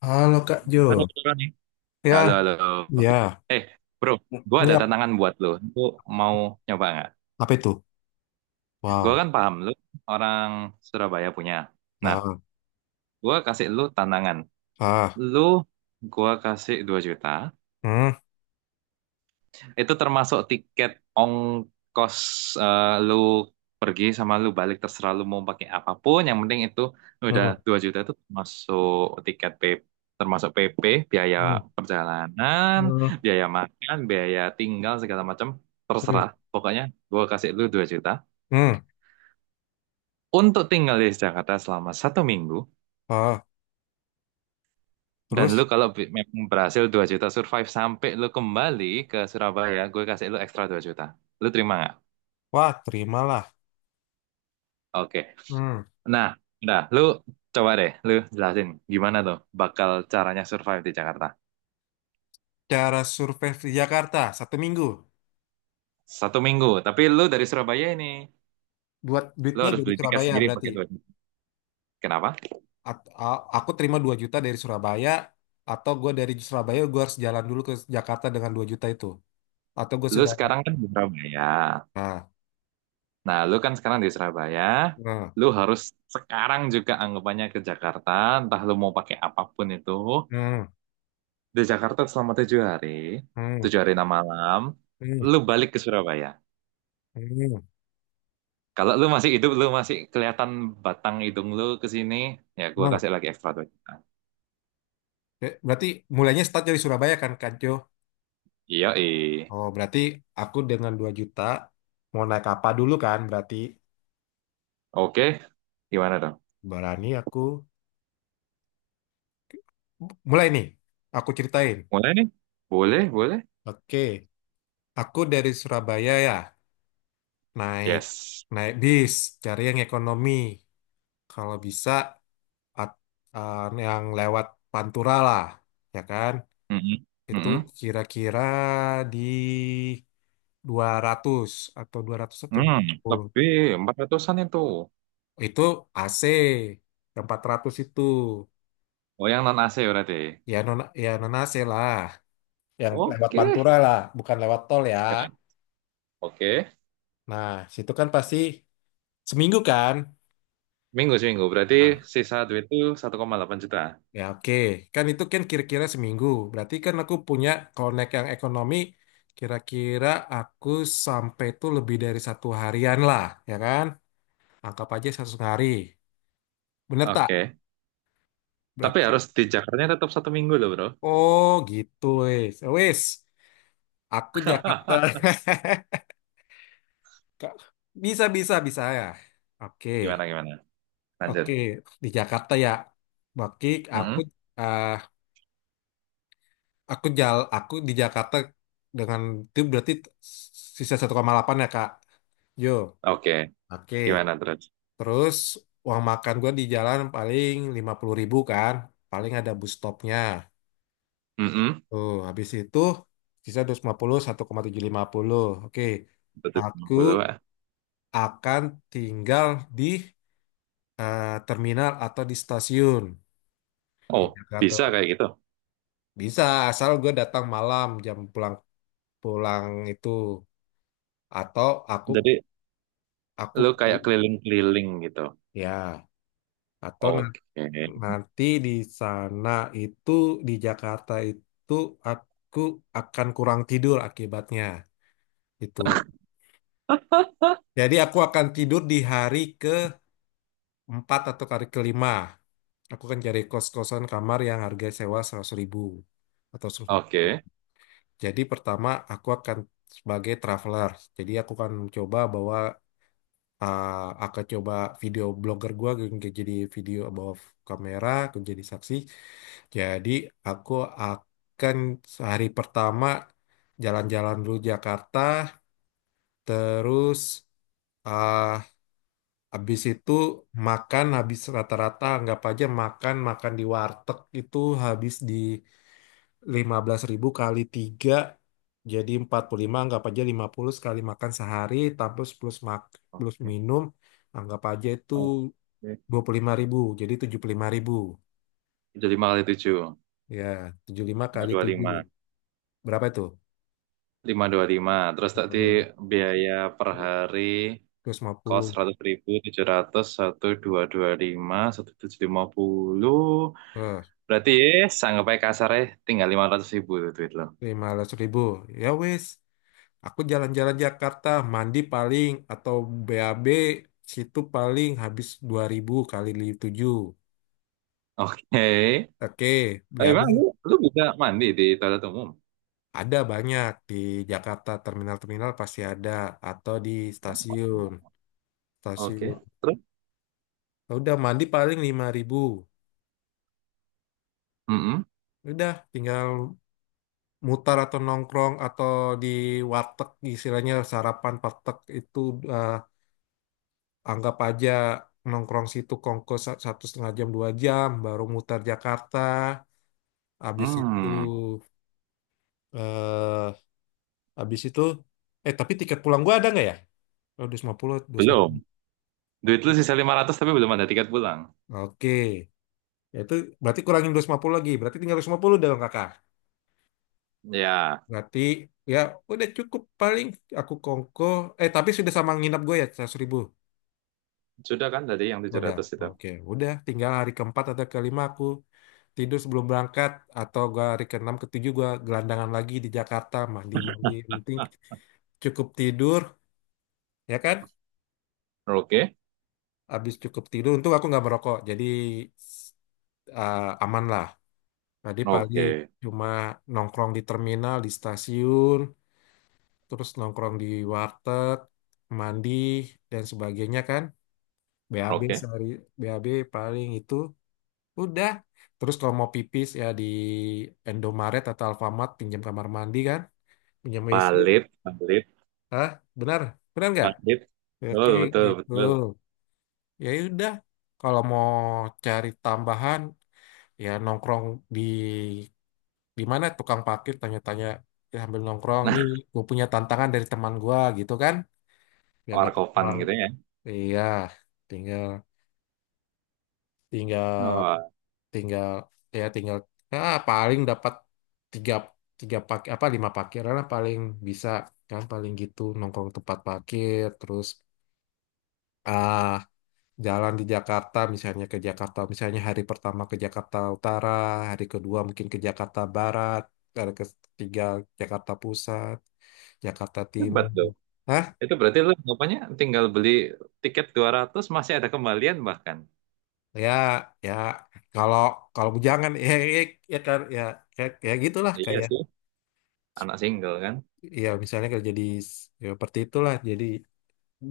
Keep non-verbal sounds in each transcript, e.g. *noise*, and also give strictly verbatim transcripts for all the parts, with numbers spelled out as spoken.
Halo Kak Halo, Jo. beneran nih. Halo, Ya, halo. ya. Eh, bro, gue ada Ya. tantangan buat lo. Lo mau nyoba nggak? Apa itu? Gue Wow. kan paham lo orang Surabaya punya. Nah, Ah, gue kasih lo tantangan. ah. Lo, gue kasih dua juta. Hmm, Itu termasuk tiket ongkos eh, lu pergi sama lu balik terserah lu mau pakai apapun. Yang penting itu udah hmm, dua juta itu termasuk tiket P termasuk P P, biaya hmm, perjalanan, hmm, biaya makan, biaya tinggal segala macam hmm, terserah. Pokoknya gua kasih lu dua juta hmm. untuk tinggal di Jakarta selama satu minggu. Ah, Dan lu terus, kalau bi- memang berhasil dua juta survive sampai lu kembali ke Surabaya, gue kasih lu ekstra dua juta. Lu terima nggak? wah, terimalah. Oke. Hmm. Nah, udah, lu coba deh, lu jelasin gimana tuh bakal caranya survive di Jakarta. Cara survei di Jakarta satu minggu. Satu minggu, tapi lu dari Surabaya ini, Buat lu duitnya harus dari beli tiket Surabaya sendiri berarti. pakai duit. Kenapa? At- a- aku terima dua juta dari Surabaya, atau gue dari Surabaya gue harus jalan dulu ke Jakarta dengan dua juta itu. Atau gue Lu sudah. sekarang kan di Surabaya. Nah, Nah, lu kan sekarang di Surabaya, nah, lu harus sekarang juga anggapannya ke Jakarta, entah lu mau pakai apapun itu. hmm, hmm, Di Jakarta selama tujuh hari, hmm, tujuh hari enam malam, hmm, lu balik ke Surabaya. hmm. Kalau lu masih hidup, lu masih kelihatan batang hidung lu ke sini, ya gua Hmm. kasih lagi ekstra duit. Be- Berarti mulainya start dari Surabaya kan, Kak Jo? Iya, eh. Oh, berarti aku dengan dua juta mau naik apa dulu kan? Berarti Oke, gimana dong? berani aku mulai nih. Aku ceritain. Mulai nih? Boleh, boleh. Oke, aku dari Surabaya ya, naik Yes. naik bis, cari yang ekonomi. Kalau bisa at- eh, yang lewat Pantura lah, ya kan? Mm-mm. Itu Mm-mm. kira-kira di dua ratus atau dua ratus atau dua Hmm, puluh. lebih empat ratusan itu. Itu A C. Yang empat ratus itu Oh, yang non-A C berarti. ya non, ya non A C lah, yang lewat Oke. Pantura lah, bukan lewat tol ya. Oke. Oke. Nah, situ kan pasti seminggu kan. Minggu seminggu, berarti Nah, sisa duit itu satu koma delapan juta. ya oke. Kan itu kan kira-kira seminggu, berarti kan aku punya connect yang ekonomi, kira-kira aku sampai tuh lebih dari satu harian lah, ya kan, anggap aja satu setengah hari, bener tak, Oke. Tapi berarti. harus di Jakarta tetap satu minggu loh, bro. Oh gitu, wes wes, aku Jakarta. *laughs* *laughs* Kak, bisa, bisa, bisa ya. Oke, Gimana, gimana? oke. Lanjut. Di Jakarta ya. Baki, aku, Mm-mm. eh aku jal, aku di Jakarta dengan itu berarti sisa satu koma delapan ya Kak. Yo, Oke. oke. Gimana terus? Terus uang makan gua di jalan paling lima puluh ribu kan. Paling ada bus stopnya. Mm-mm. Tuh, habis itu sisa dua ratus lima puluh, satu koma tujuh lima, satu koma tujuh lima nol. Oke. Aku seratus lima puluh. akan tinggal di eh, terminal atau di stasiun. Di Oh, Jakarta bisa kayak gitu. bisa asal gue datang malam jam pulang pulang itu, atau aku Jadi, aku lu kayak keliling-keliling gitu. ya, atau na- Oke. *laughs* nanti di sana itu, di Jakarta itu aku akan kurang tidur akibatnya itu. Jadi aku akan tidur di hari keempat atau hari kelima. Aku akan cari kos-kosan kamar yang harga sewa seratus ribu atau seratus lima puluh. Oke. Jadi pertama aku akan sebagai traveler. Jadi aku akan coba bawa, eh, akan coba video blogger gua, kayak jadi video above, kamera aku jadi saksi. Jadi aku akan hari pertama jalan-jalan dulu Jakarta, terus ah habis itu makan, habis rata-rata anggap aja makan makan di warteg itu, habis di lima belas ribu kali tiga jadi empat puluh lima, anggap aja lima puluh sekali makan sehari, terus plus mak plus Oke. minum anggap aja itu Oke. dua puluh lima ribu, jadi tujuh puluh lima ribu. Jadi lima kali tujuh. Ya, tujuh puluh lima Lima ratus dua kali puluh tujuh lima. berapa itu, Lima ratus dua puluh lima. Terus tadi dua ratus biaya per hari lima kos puluh seratus ribu tujuh ratus satu dua ratus dua puluh lima satu tujuh ratus lima puluh. eh Berarti eh, sanggup aja kasar eh, tinggal lima ratus ribu tuh duit lo. lima belas ribu. Ya wes, aku jalan-jalan Jakarta, mandi paling atau B A B situ paling habis dua ribu kali tujuh. Oke. Eh, Oke, Emang lu, B A B. lu bisa mandi di toilet umum? Ada banyak di Jakarta, terminal-terminal pasti ada, atau di stasiun. Oke. Stasiun. Terus? Ya udah, mandi paling lima ribu. Mm-mm. Ya udah, tinggal mutar atau nongkrong atau di warteg, istilahnya sarapan warteg itu, eh, anggap aja nongkrong situ kongko sa- satu setengah jam, dua jam, baru mutar Jakarta. Habis itu, Hmm. eh habis itu eh tapi tiket pulang gua ada nggak ya? Oh, dua ratus lima puluh, puluh, dua ratus lima Belum. puluh. Duit lu sisa lima ratus tapi belum ada tiket pulang. Oke. Ya itu berarti kurangin dua ratus lima puluh lagi. Berarti tinggal dua ratus lima puluh dong kakak. Ya, Berarti ya udah, cukup paling aku kongko. Eh tapi sudah sama nginap gue ya seratus ribu. sudah kan tadi yang tujuh Udah. ratus itu. Oke. Udah, tinggal hari keempat atau kelima aku tidur sebelum berangkat. Atau gue hari keenam ketujuh gue gelandangan lagi di Jakarta. Mandi-mandi. Yang penting Ah, cukup tidur. Ya kan? oke, Habis cukup tidur. Untung aku nggak merokok. Jadi eh, aman lah. Tadi paling oke, cuma nongkrong di terminal, di stasiun, terus nongkrong di warteg, mandi, dan sebagainya kan. B A B oke. sehari, B A B paling, itu udah. Terus kalau mau pipis ya di Indomaret atau Alfamart pinjam kamar mandi kan, pinjam W C. Valid, valid, Hah? Benar? Benar nggak? valid. Oke, Betul, betul, gitu. betul. Ya udah. Kalau mau cari tambahan ya nongkrong di di mana tukang parkir, tanya-tanya ya sambil nongkrong Nah, nih, gue punya tantangan dari teman gue gitu kan, *laughs* biar dapat warkopan uang. gitu ya. Iya, tinggal tinggal Wah, tinggal, ya tinggal, ah paling dapat tiga, tiga pak apa lima parkiran lah paling bisa, kan paling gitu nongkrong tempat parkir. Terus ah jalan di Jakarta, misalnya ke Jakarta, misalnya hari pertama ke Jakarta Utara, hari kedua mungkin ke Jakarta Barat, hari ketiga Jakarta Pusat, Jakarta hebat Timur. tuh. Itu berarti lo anggapannya tinggal beli tiket dua ratus masih ada kembalian bahkan. Ya, ya, kalau kalau bujangan ya, ya, ya kan, ya, ya, ya gitulah, Iya kayak sih, anak single kan. ya misalnya kerja di, ya, seperti itulah. Jadi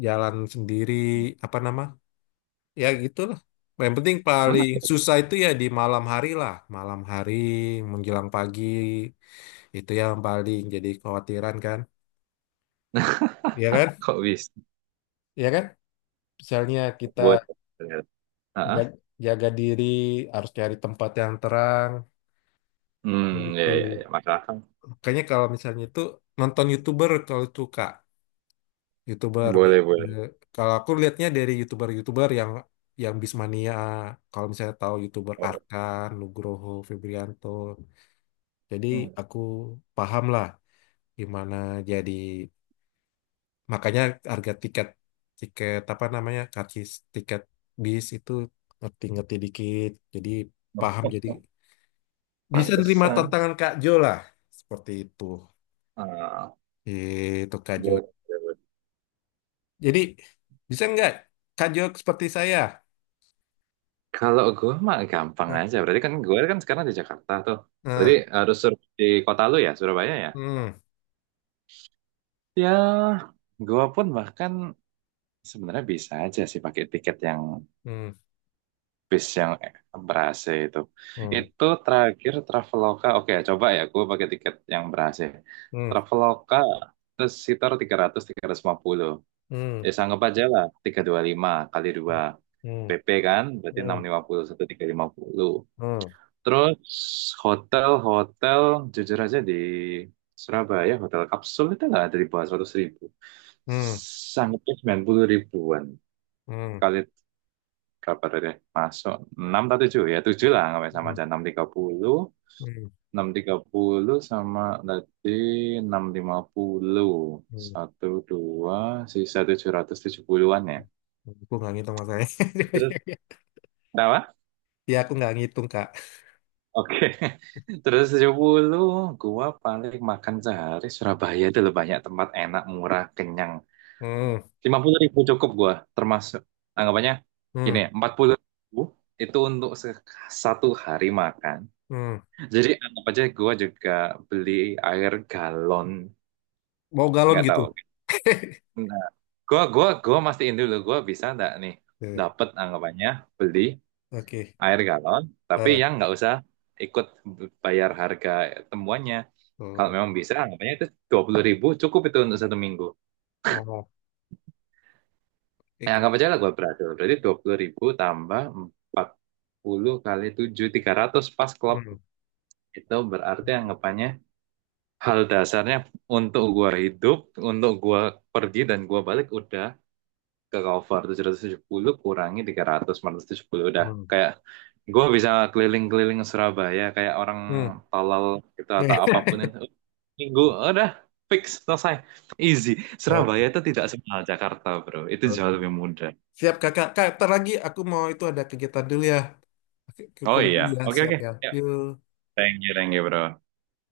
jalan sendiri, apa nama, ya gitulah. Yang penting paling Mana? susah itu ya di malam hari lah, malam hari menjelang pagi, itu yang paling jadi khawatiran kan. Ya kan, *laughs* Kok bisa? ya kan, misalnya kita Boleh. Heeh. ja- jaga diri, harus cari tempat yang terang Hmm, ya, begitu. ya, ya. Masuk akal. Kayaknya kalau misalnya itu nonton YouTuber kalau itu Kak, YouTuber biar- Boleh, boleh. eh, kalau aku lihatnya dari YouTuber-YouTuber yang yang Bismania, kalau misalnya tahu YouTuber Oh, Arkan, Nugroho, Febrianto. Jadi hmm. aku paham lah gimana, jadi makanya harga tiket, tiket apa namanya, karcis tiket bis itu, ngerti-ngerti dikit. Jadi paham, Oh, jadi bisa nerima pantesan. tantangan Kak Jo lah. Seperti itu. Ah, Itu Kak Jo. boleh. Jadi bisa nggak Kak Jok seperti saya? Kalau gue mah gampang Nah, aja. Berarti kan gue kan sekarang di Jakarta tuh. Berarti nah, harus sur- di kota lu ya, Surabaya ya? hmm, Ya, gue pun bahkan sebenarnya bisa aja sih pakai tiket yang hmm, bis yang berase itu. hmm, Itu terakhir Traveloka. Oke, coba ya gue pakai tiket yang berase. hmm, Traveloka terus sekitar tiga ratus tiga ratus lima puluh. hmm, Ya sanggup aja lah tiga ratus dua puluh lima kali dua. hmm, P P kan berarti hmm, enam hmm, ratus lima puluh seribu tiga ratus lima puluh. hmm, Terus hotel-hotel jujur aja di Surabaya hotel kapsul itu nggak ada di bawah seratus ribu. hmm, Sangatnya sembilan puluh ribuan. Kali berapa tadi? Masuk enam atau tujuh ya tujuh lah nggak sama hmm, aja enam ratus tiga puluh hmm, enam ratus tiga puluh sama tadi enam ratus lima puluh hmm. satu, dua, sisa tujuh ratus tujuh puluhan-an ya. Aku nggak ngitung masalahnya. Terus *laughs* apa? Ya aku nggak ngitung Kak. Oke, *laughs* terus tujuh puluh gua paling makan sehari Surabaya itu loh banyak tempat enak, murah, kenyang. Hmm, Lima puluh ribu cukup gua termasuk anggapannya hmm, gini ya, empat puluh ribu itu untuk se- satu hari makan. hmm. Jadi anggap aja gua juga beli air galon, Mau galon nggak gitu. tahu. *laughs* Nah, gua gua gua mastiin dulu gua bisa nggak nih Eh, dapat anggapannya beli oke. air galon, tapi Eh, yang nggak usah ikut bayar harga temuannya. Kalau oh, memang bisa, anggapannya itu dua puluh ribu cukup itu untuk satu minggu. oh, Ya, oke. anggap aja lah gue berhasil. Berarti dua puluh ribu tambah empat puluh kali tujuh tiga ratus pas klub. Hmm, Itu berarti anggapannya hal dasarnya untuk gue hidup, untuk gue pergi dan gue balik udah ke cover tujuh tujuh ratus tujuh puluh kurangi tiga ratus, empat ratus tujuh puluh udah hmm, kayak gue bisa keliling-keliling Surabaya kayak orang hmm. tolol gitu atau apapun *laughs* itu. Gue udah fix selesai. Easy. Oke, Surabaya itu tidak semahal Jakarta, bro. Itu jauh oke. lebih mudah. Siap kakak. Kak, ntar lagi aku mau itu ada kegiatan dulu ya. Oke, ke Oh keluar iya. dulu ya, Oke, siap oke. ya. Ya, Yuk. Thank you, thank you, bro.